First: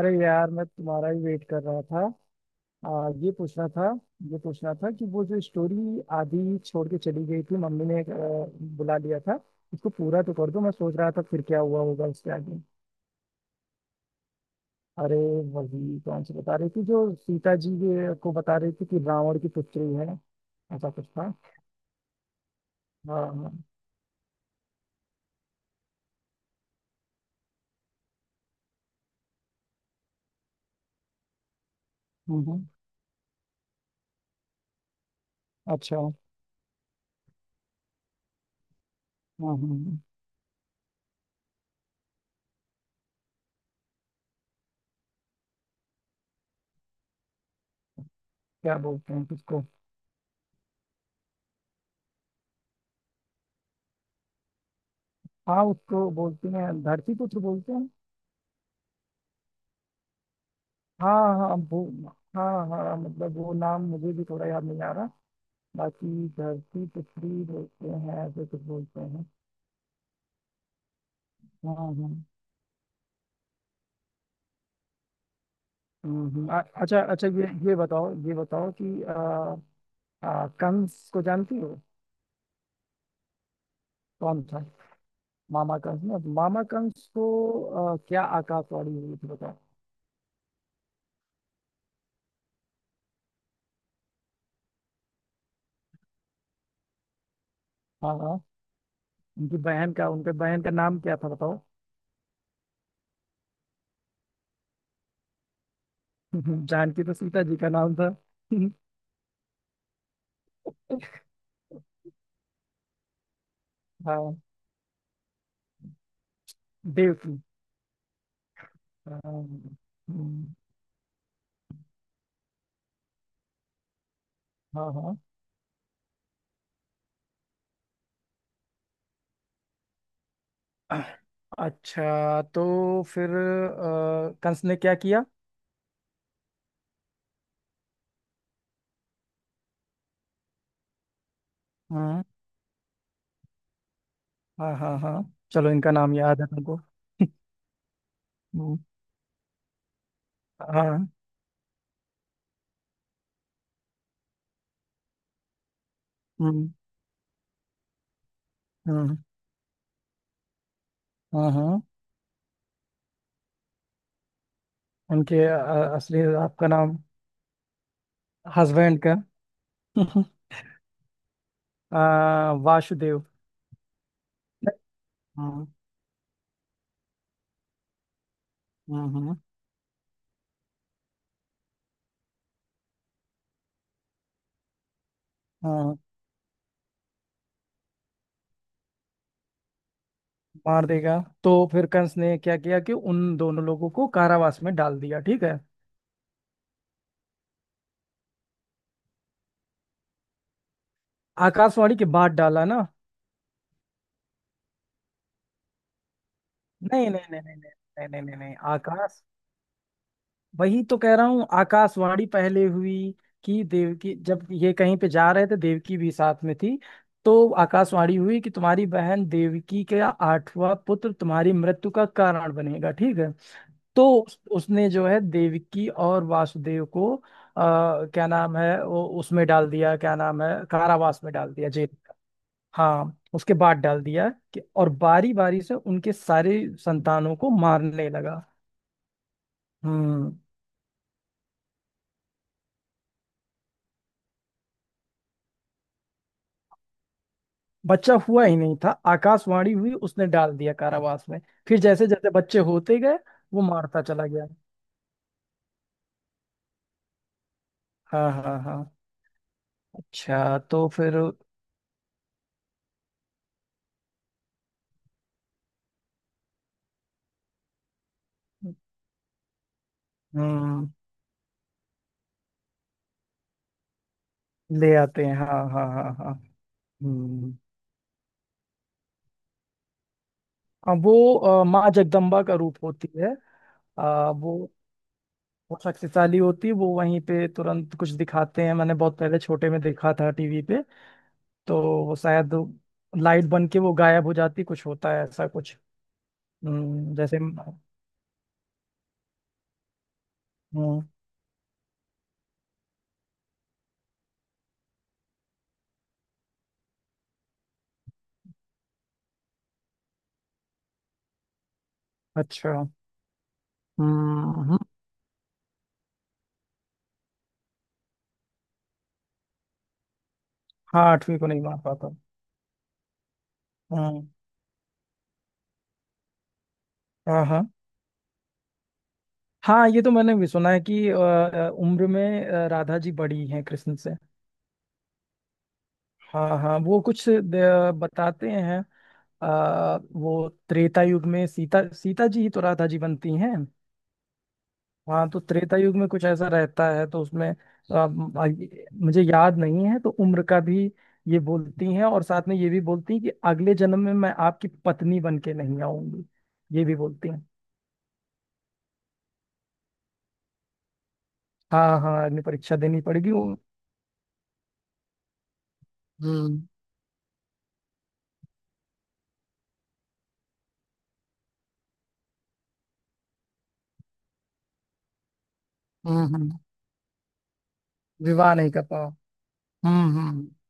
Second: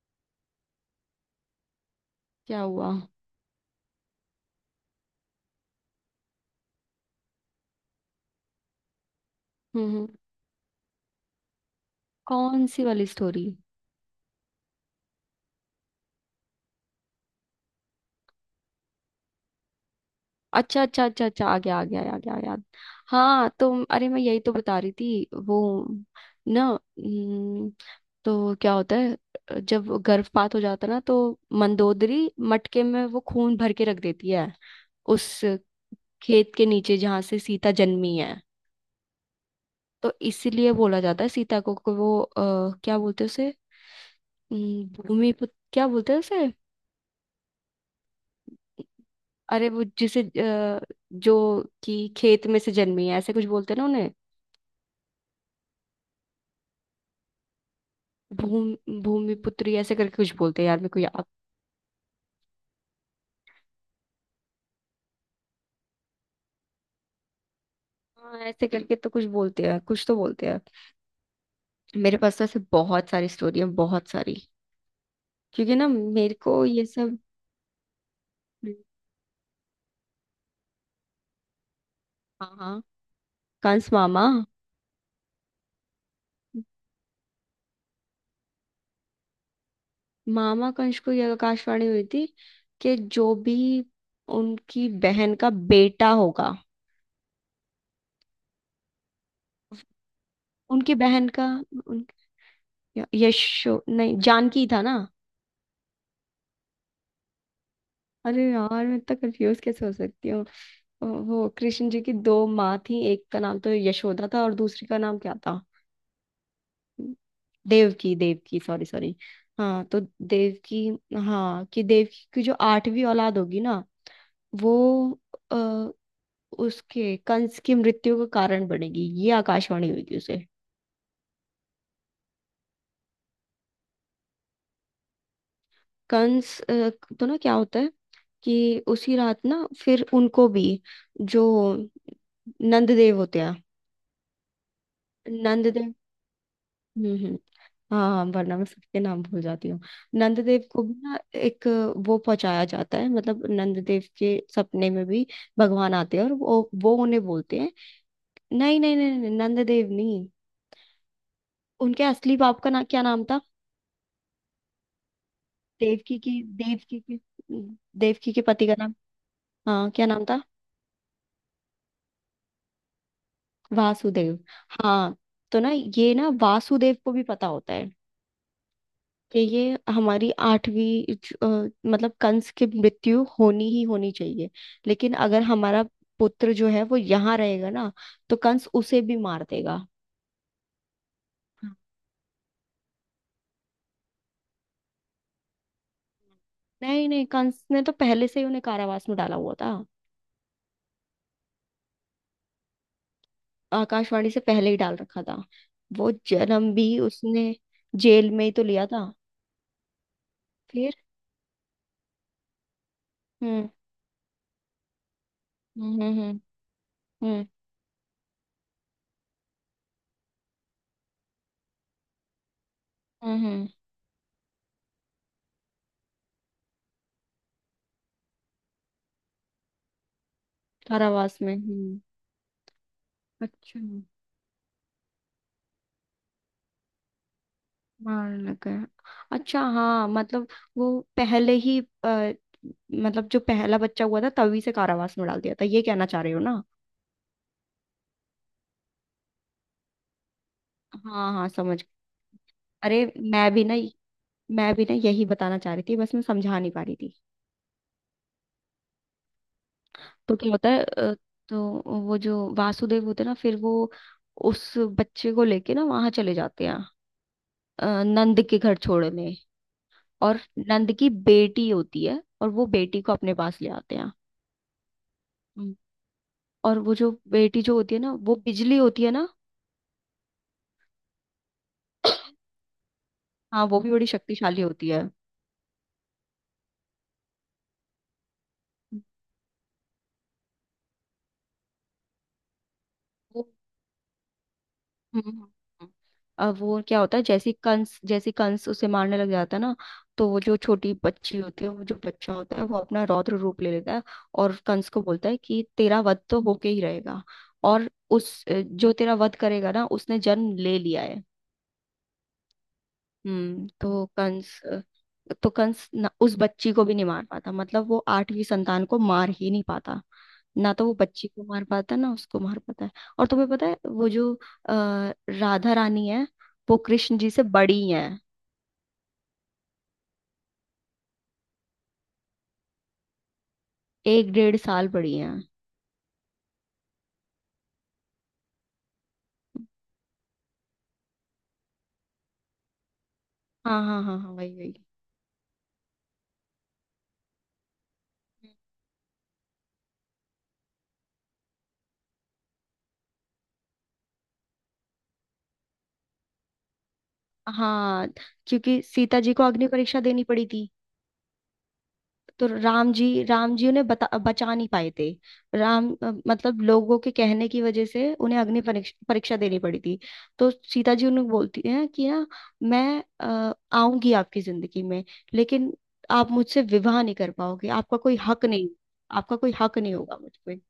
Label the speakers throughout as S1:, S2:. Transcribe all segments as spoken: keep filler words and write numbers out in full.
S1: अरे यार, मैं तुम्हारा ही वेट कर रहा था।
S2: क्या हुआ? हम्म
S1: आ, ये पूछना था। ये पूछना था कि वो जो स्टोरी आधी छोड़ के चली गई थी, मम्मी ने अ, बुला लिया था, उसको
S2: हम्म।
S1: पूरा तो कर दो। मैं सोच रहा था फिर क्या हुआ होगा उसके आगे।
S2: कौन सी वाली स्टोरी?
S1: अरे वही, कौन सी बता रही थी, जो सीता जी के- को बता रही थी कि रावण की पुत्री है।
S2: अच्छा,
S1: ऐसा
S2: अच्छा,
S1: कुछ
S2: अच्छा,
S1: था।
S2: अच्छा। आ गया, आ गया, आ गया याद।
S1: हाँ
S2: हाँ
S1: हाँ।
S2: तो अरे, मैं यही तो बता रही थी वो ना। हम्म, तो क्या होता है, जब गर्भपात हो जाता है ना, तो मंदोदरी
S1: हम्म, हम्म,
S2: मटके में वो खून भर के रख देती है, उस
S1: अच्छा हाँ।
S2: खेत के नीचे जहां से सीता जन्मी है।
S1: हाँ हाँ।
S2: तो इसीलिए बोला जाता है सीता को, को वो आ, क्या बोलते हैं उसे? हम्म, भूमि पुत्र, क्या बोलते हैं उसे?
S1: क्या बोलते हैं किसको?
S2: अरे वो जिसे अ, जो कि खेत में से जन्मी है, ऐसे कुछ बोलते हैं ना उन्हें।
S1: हाँ, उसको बोलते हैं धरती पुत्र बोलते हैं।
S2: भूमि भूमि पुत्री, ऐसे करके कुछ बोलते हैं यार, मेरे को याद।
S1: हाँ हाँ वो। हाँ हाँ, मतलब वो नाम मुझे भी थोड़ा याद नहीं आ रहा। बाकी धरती पृथ्वी बोलते हैं,
S2: हाँ,
S1: ऐसे कुछ
S2: ऐसे करके
S1: बोलते
S2: तो कुछ
S1: हैं।
S2: बोलते हैं, कुछ तो बोलते हैं।
S1: हाँ
S2: मेरे
S1: हाँ।
S2: पास तो ऐसे बहुत सारी स्टोरी है, बहुत सारी। क्योंकि ना
S1: हम्म
S2: मेरे
S1: हम्म। अ-
S2: को ये
S1: अच्छा
S2: सब।
S1: अच्छा, ये ये बताओ, ये बताओ कि आ, आ, कंस को जानती हो?
S2: हाँ, हाँ। कंस मामा।
S1: कौन था? मामा कंस ना, मामा कंस को आ, क्या आकाशवाणी हुई थी बताओ।
S2: मामा कंस को यह आकाशवाणी हुई थी कि जो भी उनकी बहन का बेटा होगा।
S1: हाँ हाँ, उनकी बहन का, उनके बहन का
S2: उनकी
S1: नाम क्या
S2: बहन
S1: था
S2: का
S1: बताओ।
S2: उन, यशो नहीं, जानकी था ना।
S1: जानकी तो सीता जी का नाम था।
S2: अरे यार, मैं इतना कंफ्यूज कैसे हो सकती हूँ? अ, वो कृष्ण जी की दो माँ थी, एक का नाम तो यशोदा
S1: हाँ,
S2: था और दूसरी का नाम क्या था?
S1: देवकी।
S2: देवकी, देवकी। Sorry, sorry.
S1: हाँ हाँ, हाँ।
S2: हाँ तो
S1: हम्म,
S2: देवकी। हाँ कि देवकी की जो आठवीं औलाद होगी ना, वो
S1: हाँ हाँ।
S2: अ, उसके, कंस की मृत्यु का कारण बनेगी, ये आकाशवाणी हुई थी उसे।
S1: अच्छा, तो फिर अ, कंस ने क्या किया?
S2: कंस अ, तो ना क्या होता है, कि उसी रात ना, फिर उनको भी, जो
S1: हाँ
S2: नंद देव होते हैं।
S1: हाँ हाँ हाँ।
S2: नंद
S1: चलो, इनका
S2: देव।
S1: नाम याद है तुमको।
S2: हम्म, हम्म। हाँ, हाँ, वरना मैं
S1: हम्म,
S2: सबके नाम भूल जाती हूँ। नंददेव को भी
S1: हाँ।
S2: ना एक, वो पहुंचाया जाता है, मतलब नंददेव के सपने में भी भगवान आते हैं और
S1: हम्म
S2: वो वो उन्हें बोलते हैं। नहीं, नहीं,
S1: हम्म,
S2: नहीं, नहीं, नंददेव नहीं।
S1: हाँ हाँ।
S2: उनके असली बाप का ना क्या नाम था?
S1: उनके अ,
S2: देवकी
S1: असली
S2: की,
S1: आपका नाम।
S2: देवकी की, देवकी के पति का नाम।
S1: हस्बैंड का।
S2: हाँ, क्या नाम था?
S1: अ, वासुदेव।
S2: वासुदेव। हाँ तो
S1: हम्म
S2: ना, ये ना वासुदेव को भी पता होता है,
S1: हम्म,
S2: कि ये हमारी आठवीं ज- अ, मतलब कंस की मृत्यु होनी ही होनी चाहिए, लेकिन अगर
S1: हाँ
S2: हमारा
S1: हाँ,
S2: पुत्र जो है वो यहाँ रहेगा ना, तो कंस उसे भी मार देगा।
S1: मार देगा। तो फिर कंस ने क्या किया कि उन दोनों लोगों को कारावास में डाल दिया, ठीक है।
S2: नहीं, नहीं, कंस ने तो पहले से ही उन्हें कारावास में डाला हुआ था।
S1: आकाशवाणी के बाद डाला ना।
S2: आकाशवाणी से पहले ही डाल रखा था, वो जन्म भी
S1: नहीं नहीं नहीं
S2: उसने
S1: नहीं नहीं नहीं नहीं
S2: जेल
S1: नहीं
S2: में ही
S1: नहीं,
S2: तो लिया था।
S1: आकाश वही
S2: फिर।
S1: तो कह रहा हूँ, आकाशवाणी पहले हुई कि
S2: हम्म,
S1: देवकी, जब ये कहीं पे जा रहे थे, देवकी
S2: हम्म,
S1: भी
S2: हम्म,
S1: साथ में थी,
S2: हम्म,
S1: तो आकाशवाणी हुई कि तुम्हारी बहन देवकी का आठवां पुत्र तुम्हारी मृत्यु का कारण बनेगा, ठीक है।
S2: हम्म, हम्म।
S1: तो उस- उसने जो है, देवकी और वासुदेव को आ, क्या नाम है वो, उसमें डाल दिया, क्या नाम है, कारावास में
S2: कारावास
S1: डाल
S2: में।
S1: दिया, जेल।
S2: हम्म।
S1: हाँ, उसके बाद
S2: अच्छा।
S1: डाल दिया कि, और बारी बारी से उनके सारे संतानों को मारने लगा।
S2: मारने लगे। अच्छा, हाँ,
S1: हम्म।
S2: मतलब वो पहले ही अ, मतलब जो पहला बच्चा हुआ था तभी से कारावास में डाल दिया था, ये कहना चाह रहे हो ना?
S1: बच्चा हुआ ही नहीं था, आकाशवाणी हुई, उसने डाल दिया कारावास
S2: हाँ,
S1: में।
S2: हाँ, समझ
S1: फिर
S2: गई।
S1: जैसे जैसे बच्चे होते
S2: अरे
S1: गए,
S2: मैं
S1: वो
S2: भी ना
S1: मारता चला गया।
S2: मैं भी ना यही बताना चाह रही थी, बस मैं समझा नहीं पा रही थी।
S1: हाँ हाँ हाँ।
S2: तो क्या
S1: अच्छा,
S2: होता है?
S1: तो
S2: अ,
S1: फिर।
S2: तो वो जो वासुदेव होते हैं ना, फिर वो उस बच्चे को लेके ना वहां चले जाते हैं, अ, नंद के घर छोड़ने। और
S1: हम्म,
S2: नंद की बेटी होती है और वो बेटी को अपने पास ले आते
S1: ले आते हैं। हाँ
S2: हैं।
S1: हाँ हाँ हाँ।
S2: और वो जो
S1: हम्म,
S2: बेटी जो होती है ना, वो बिजली होती है ना।
S1: अब वो अ, माँ जगदम्बा का रूप होती है।
S2: हाँ, वो भी बड़ी
S1: आ, वो
S2: शक्तिशाली होती है
S1: बहुत शक्तिशाली होती है। वो वहीं पे तुरंत कुछ दिखाते हैं, मैंने बहुत पहले छोटे में देखा था टीवी पे। तो वो शायद लाइट
S2: वो।
S1: बन के वो गायब हो जाती, कुछ होता
S2: हम्म,
S1: है
S2: हम्म,
S1: ऐसा कुछ।
S2: हम्म। अब वो क्या
S1: हम्म,
S2: होता है,
S1: जैसे।
S2: जैसी कंस जैसी कंस उसे मारने लग जाता है ना। तो वो जो छोटी
S1: हम्म,
S2: बच्ची होती है, वो जो बच्चा होता है, वो अपना रौद्र रूप ले लेता है। और कंस को बोलता है कि तेरा वध तो होके ही रहेगा। और उस अ, जो तेरा वध करेगा ना, उसने जन्म ले लिया है।
S1: अच्छा।
S2: हम्म तो
S1: हम्म
S2: कंस
S1: हम्म,
S2: तो कंस न, उस बच्ची को भी नहीं मार पाता, मतलब वो आठवीं संतान को मार ही नहीं पाता। ना तो वो
S1: हाँ
S2: बच्ची
S1: आठवीं
S2: को
S1: को नहीं
S2: मार
S1: मार
S2: पाता है, ना
S1: पाता।
S2: उसको मार पाता है। और तुम्हें पता है वो
S1: हम्म।
S2: जो अ, राधा रानी है, वो कृष्ण जी से
S1: हाँ हाँ
S2: बड़ी हैं।
S1: हाँ, ये तो मैंने भी सुना है कि अ, उम्र में अ, राधा जी बड़ी हैं कृष्ण से।
S2: एक डेढ़ साल बड़ी हैं।
S1: हाँ हाँ, वो कुछ द- बताते हैं। अ, वो त्रेता युग में सीता, सीता जी ही तो राधा जी बनती हैं।
S2: हाँ, हाँ, हाँ, हाँ, वही, वही।
S1: हाँ, तो त्रेता युग में कुछ ऐसा रहता है, तो उसमें अ, म- आ- मुझे याद नहीं है तो उम्र का भी। ये बोलती हैं, और साथ में ये भी बोलती हैं कि अगले जन्म में मैं आपकी पत्नी बन के नहीं आऊंगी, ये भी बोलती हैं।
S2: हाँ, क्योंकि सीता जी को अग्नि परीक्षा देनी पड़ी थी।
S1: हाँ हाँ, अग्नि
S2: तो
S1: परीक्षा
S2: राम
S1: देनी
S2: जी,
S1: पड़ेगी वो।
S2: राम जी उन्हें बता, बचा नहीं पाए थे। राम अ, मतलब
S1: हम्म
S2: लोगों के कहने की वजह से उन्हें अग्नि परीक्ष- परीक्षा देनी पड़ी थी। तो सीता जी उन्हें बोलती हैं कि ना, मैं अ, आऊंगी आपकी जिंदगी में, लेकिन आप
S1: हम्म। हम्म,
S2: मुझसे विवाह नहीं कर पाओगे, आपका कोई हक
S1: विवाह
S2: नहीं।
S1: नहीं कर पाओ।
S2: आपका कोई हक नहीं होगा
S1: हम्म
S2: मुझ
S1: हम्म।
S2: पे।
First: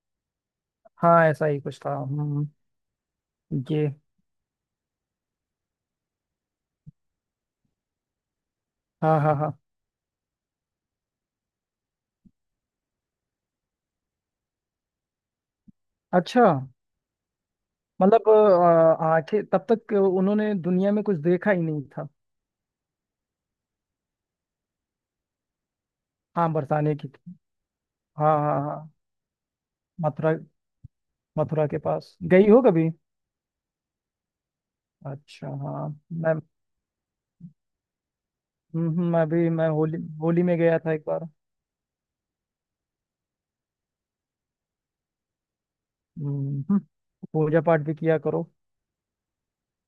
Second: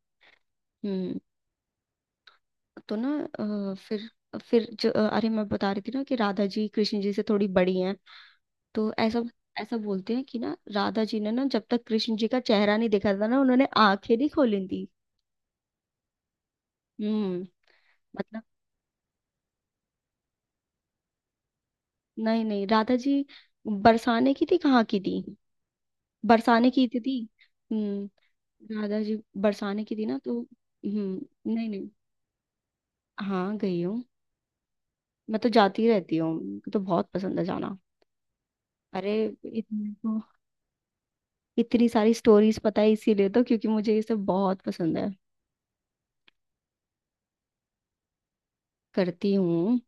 S2: हम्म।
S1: हाँ, ऐसा ही कुछ था। हम्म।
S2: तो ना, अ,
S1: ये।
S2: फिर फिर जो, अरे मैं बता रही थी ना कि राधा जी कृष्ण जी से थोड़ी बड़ी हैं। तो
S1: हाँ
S2: ऐसा
S1: हाँ हाँ।
S2: ऐसा बोलते हैं कि ना, राधा जी ने ना, जब तक कृष्ण जी का चेहरा नहीं देखा था ना, उन्होंने आंखें नहीं खोली थी।
S1: अच्छा,
S2: हम्म।
S1: मतलब
S2: मतलब,
S1: अ, आंखें तब तक उन्होंने दुनिया में कुछ देखा ही नहीं था।
S2: नहीं, नहीं, राधा जी, बरसाने की थी, कहाँ की थी?
S1: हाँ,
S2: बरसाने की
S1: बरसाने
S2: थी
S1: की
S2: थी
S1: थी।
S2: हम्म।
S1: हाँ हाँ हाँ।
S2: राधा जी बरसाने की थी ना,
S1: मथुरा।
S2: तो हम्म
S1: मथुरा
S2: नहीं,
S1: के
S2: नहीं।
S1: पास गई हो कभी?
S2: हाँ, गई हूँ। मैं तो
S1: अच्छा,
S2: जाती
S1: हाँ
S2: रहती हूँ,
S1: मैं।
S2: मुझे तो बहुत पसंद है जाना।
S1: हम्म, हम्म,
S2: अरे,
S1: मैं भी, मैं
S2: इतनी
S1: होली,
S2: तो
S1: होली में गया था एक बार।
S2: इतनी सारी स्टोरीज पता है, इसीलिए तो, क्योंकि मुझे ये सब बहुत पसंद है।
S1: हम्म, हम्म, पूजा पाठ भी किया करो।
S2: करती हूँ।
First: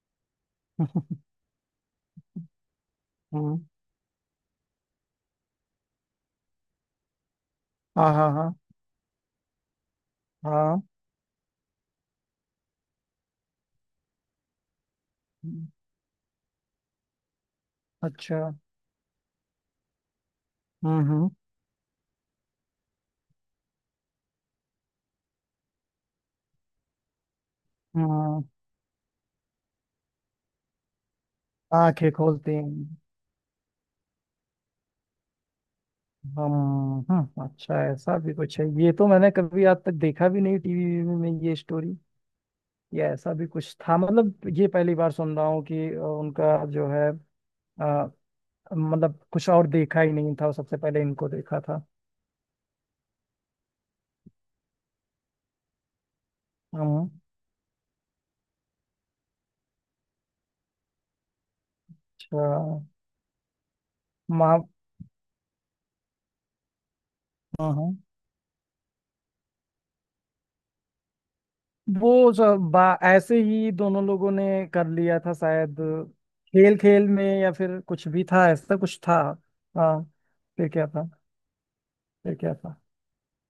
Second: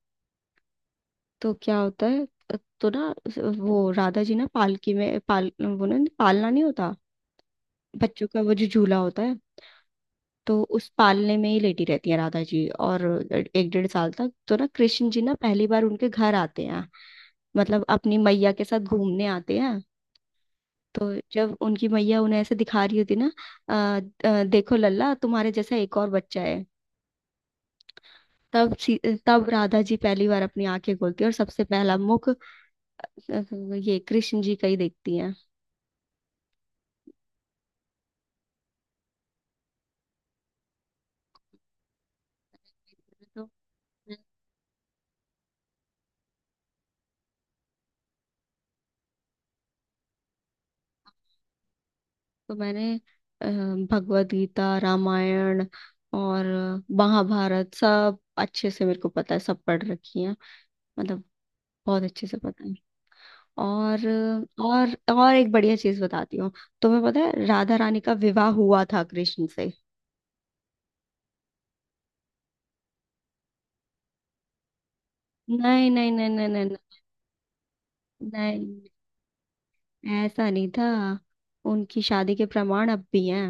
S2: तो क्या होता है? तो ना,
S1: हम्म।
S2: वो राधा जी ना पालकी में पाल वो ना, पालना नहीं होता?
S1: हाँ
S2: बच्चों
S1: हाँ
S2: का वो
S1: हाँ
S2: जो झूला होता है। तो
S1: हाँ।
S2: उस पालने में ही लेटी रहती है राधा जी, और एक डेढ़ साल तक। तो ना, कृष्ण जी ना पहली
S1: हम्म,
S2: बार उनके घर आते हैं, मतलब अपनी
S1: अच्छा।
S2: मैया के साथ घूमने आते हैं।
S1: हम्म
S2: तो
S1: हम्म।
S2: जब उनकी मैया उन्हें ऐसे दिखा रही होती ना, "आ, आ, देखो लल्ला, तुम्हारे जैसा एक और बच्चा है।"
S1: हाँ,
S2: तब सी- तब राधा जी पहली बार अपनी आंखें खोलती है, और सबसे पहला
S1: आंखें
S2: मुख अ,
S1: खोलते हैं।
S2: ये कृष्ण जी का ही देखती
S1: हम। हम्म, अच्छा, ऐसा भी कुछ है? ये तो मैंने कभी आज तक देखा भी नहीं टीवी में ये स्टोरी, या ऐसा भी
S2: है।
S1: कुछ था। मतलब ये पहली बार सुन रहा हूँ कि अ, उनका जो है अ, मतलब कुछ और देखा ही नहीं था, सबसे पहले इनको देखा था।
S2: तो मैंने अ, भगवत गीता, रामायण और
S1: हम्म,
S2: महाभारत सब अच्छे से मेरे को पता है, सब पढ़ रखी हैं। मतलब बहुत अच्छे से
S1: अच्छा।
S2: पता है। और
S1: माँ।
S2: और और एक बढ़िया चीज बताती हूँ। तुम्हें पता है
S1: हाँ
S2: राधा रानी
S1: हाँ।
S2: का विवाह हुआ था कृष्ण से?
S1: वो सब बा- ऐसे ही दोनों लोगों ने कर लिया था शायद,
S2: नहीं, नहीं, नहीं, नहीं, नहीं,
S1: खेल खेल में, या फिर कुछ भी था, ऐसा
S2: नहीं,
S1: कुछ था। हाँ।
S2: नहीं, ऐसा नहीं
S1: फिर
S2: था।
S1: क्या था?
S2: उनकी शादी
S1: फिर
S2: के
S1: क्या था?
S2: प्रमाण अब भी हैं।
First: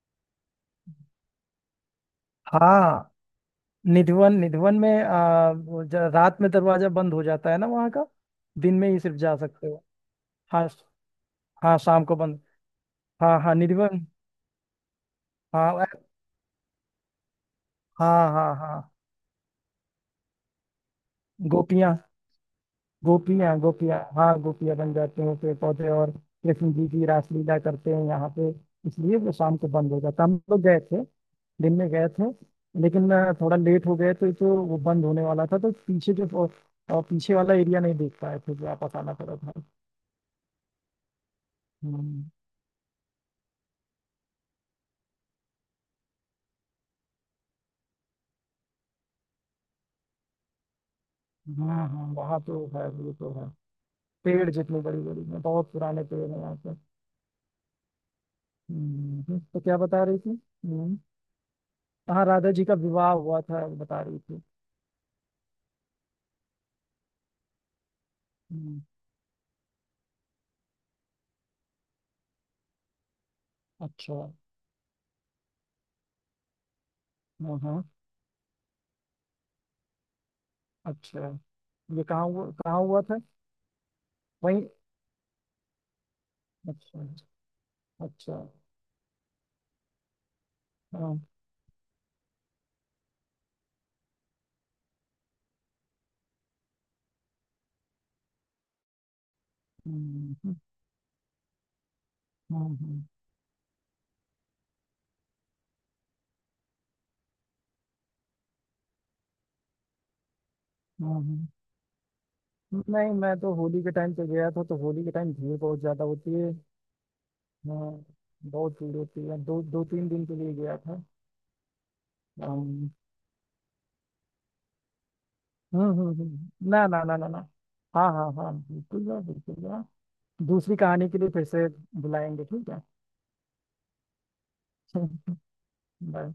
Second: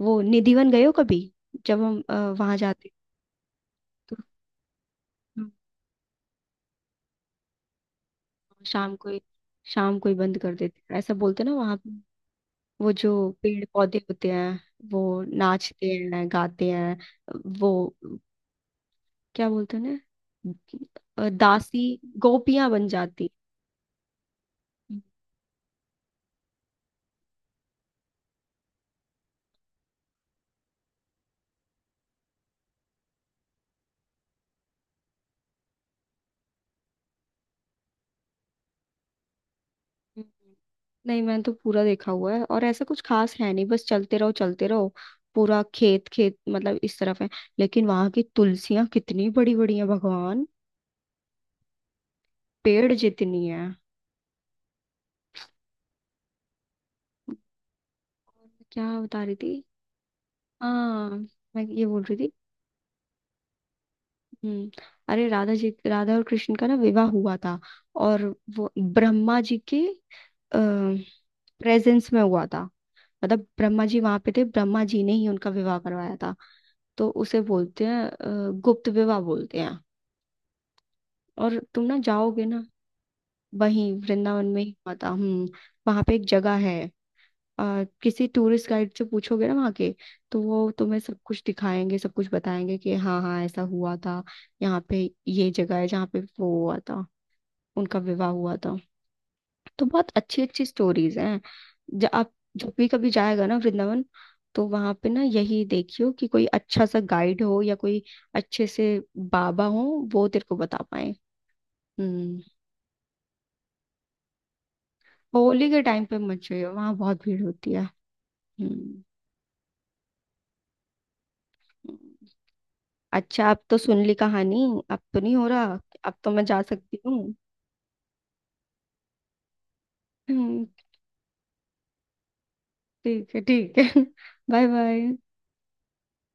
S2: वो निधिवन गए हो कभी? जब हम वहां जाते,
S1: हाँ,
S2: तो
S1: निधिवन। निधिवन में आ,
S2: हम
S1: वो ज- रात में दरवाजा बंद हो जाता है ना वहाँ का। दिन में
S2: शाम
S1: ही
S2: को
S1: सिर्फ
S2: ही-
S1: जा सकते हो।
S2: शाम को ही बंद कर
S1: हाँ श-
S2: देते, ऐसा बोलते ना
S1: हाँ,
S2: वहां।
S1: शाम को बंद।
S2: वो जो
S1: हाँ हाँ,
S2: पेड़ पौधे
S1: निधिवन।
S2: होते हैं, वो
S1: हाँ
S2: नाचते
S1: अ-
S2: हैं, गाते हैं। वो
S1: हाँ हाँ हाँ।
S2: क्या बोलते हैं ना, दासी,
S1: गोपियाँ।
S2: गोपियां बन जाती।
S1: गोपियाँ, गोपियाँ, हाँ गोपियाँ बन
S2: हम्म।
S1: जाती हैं पेड़ पौधे, और कृष्ण जी की रासलीला करते हैं यहाँ पे। इसलिए वो शाम को बंद हो जाता। हम लोग गए थे, दिन में गए थे, लेकिन आ, थोड़ा लेट हो गए, तो तो वो बंद होने वाला था। तो पीछे जो, और पीछे वाला एरिया नहीं देख पाए थे, जो आप बताना पड़ा था।
S2: नहीं, मैंने तो पूरा देखा
S1: हम्म।
S2: हुआ है और ऐसा कुछ खास है नहीं, बस चलते रहो, चलते रहो। पूरा खेत, खेत मतलब इस तरफ है। लेकिन वहां की तुलसियां कितनी बड़ी बड़ी हैं भगवान!
S1: हाँ हाँ, वहाँ तो है,
S2: पेड़
S1: ये तो
S2: जितनी
S1: है।
S2: है।
S1: पेड़ जितने बड़ी बड़ी हैं, बहुत पुराने पेड़ हैं यहाँ पे।
S2: क्या
S1: हम्म
S2: बता रही
S1: हम्म, तो
S2: थी?
S1: क्या बता रही थी? हम्म।
S2: हाँ, मैं ये बोल रही
S1: हाँ,
S2: थी।
S1: राधा जी का विवाह हुआ था, वो बता रही थी।
S2: हम्म। अरे, राधा जी राधा और कृष्ण का ना विवाह हुआ था। और वो
S1: हम्म,
S2: ब्रह्मा जी के प्रेजेंस में हुआ था, मतलब ब्रह्मा जी वहां
S1: अच्छा।
S2: पे थे, ब्रह्मा जी ने ही उनका विवाह करवाया था। तो उसे
S1: हाँ हाँ,
S2: बोलते हैं अ, गुप्त विवाह बोलते हैं।
S1: अच्छा,
S2: और तुम ना
S1: ये कहाँ
S2: जाओगे
S1: हुआ,
S2: ना,
S1: कहाँ हुआ था?
S2: वहीं वृंदावन में
S1: वहीं।
S2: ही हुआ था। हम्म। वहां पे एक जगह है।
S1: अच्छा।
S2: अ, किसी
S1: अच्छा।
S2: टूरिस्ट गाइड से पूछोगे ना वहाँ के, तो वो तुम्हें सब
S1: हाँ।
S2: कुछ दिखाएंगे, सब कुछ बताएंगे कि हाँ, हाँ, ऐसा हुआ था। यहाँ पे ये जगह है जहाँ पे वो हुआ था, उनका विवाह हुआ था। तो बहुत
S1: हम्म,
S2: अच्छी
S1: हम्म,
S2: अच्छी स्टोरीज हैं। जब आप
S1: हाँ
S2: जब भी
S1: हाँ
S2: कभी जाएगा ना वृंदावन, तो वहां पे ना यही देखियो कि कोई अच्छा सा गाइड हो या कोई अच्छे से बाबा हो, वो तेरे को बता पाए।
S1: हाँ, हाँ।
S2: हम्म।
S1: नहीं, मैं तो होली के टाइम पे गया था, तो होली के टाइम भीड़
S2: होली
S1: बहुत
S2: के
S1: ज्यादा
S2: टाइम पे
S1: होती
S2: मत
S1: है।
S2: जाइयो वहां, बहुत भीड़ होती है।
S1: हाँ, बहुत भीड़
S2: हम्म,
S1: होती है, दो दो तीन दिन के लिए गया
S2: हम्म।
S1: था।
S2: अच्छा, अब तो सुन ली कहानी। अब तो नहीं हो रहा।
S1: हम्म हम्म
S2: अब
S1: हम्म।
S2: तो मैं जा
S1: हम्म। ना
S2: सकती
S1: ना ना ना
S2: हूँ।
S1: ना। हाँ हाँ हाँ हाँ, बिल्कुल यार, बिल्कुल यार।
S2: हम्म,
S1: दूसरी कहानी के लिए फिर से बुलाएंगे, ठीक है।
S2: ठीक है, ठीक है। Bye, bye.
S1: बाय।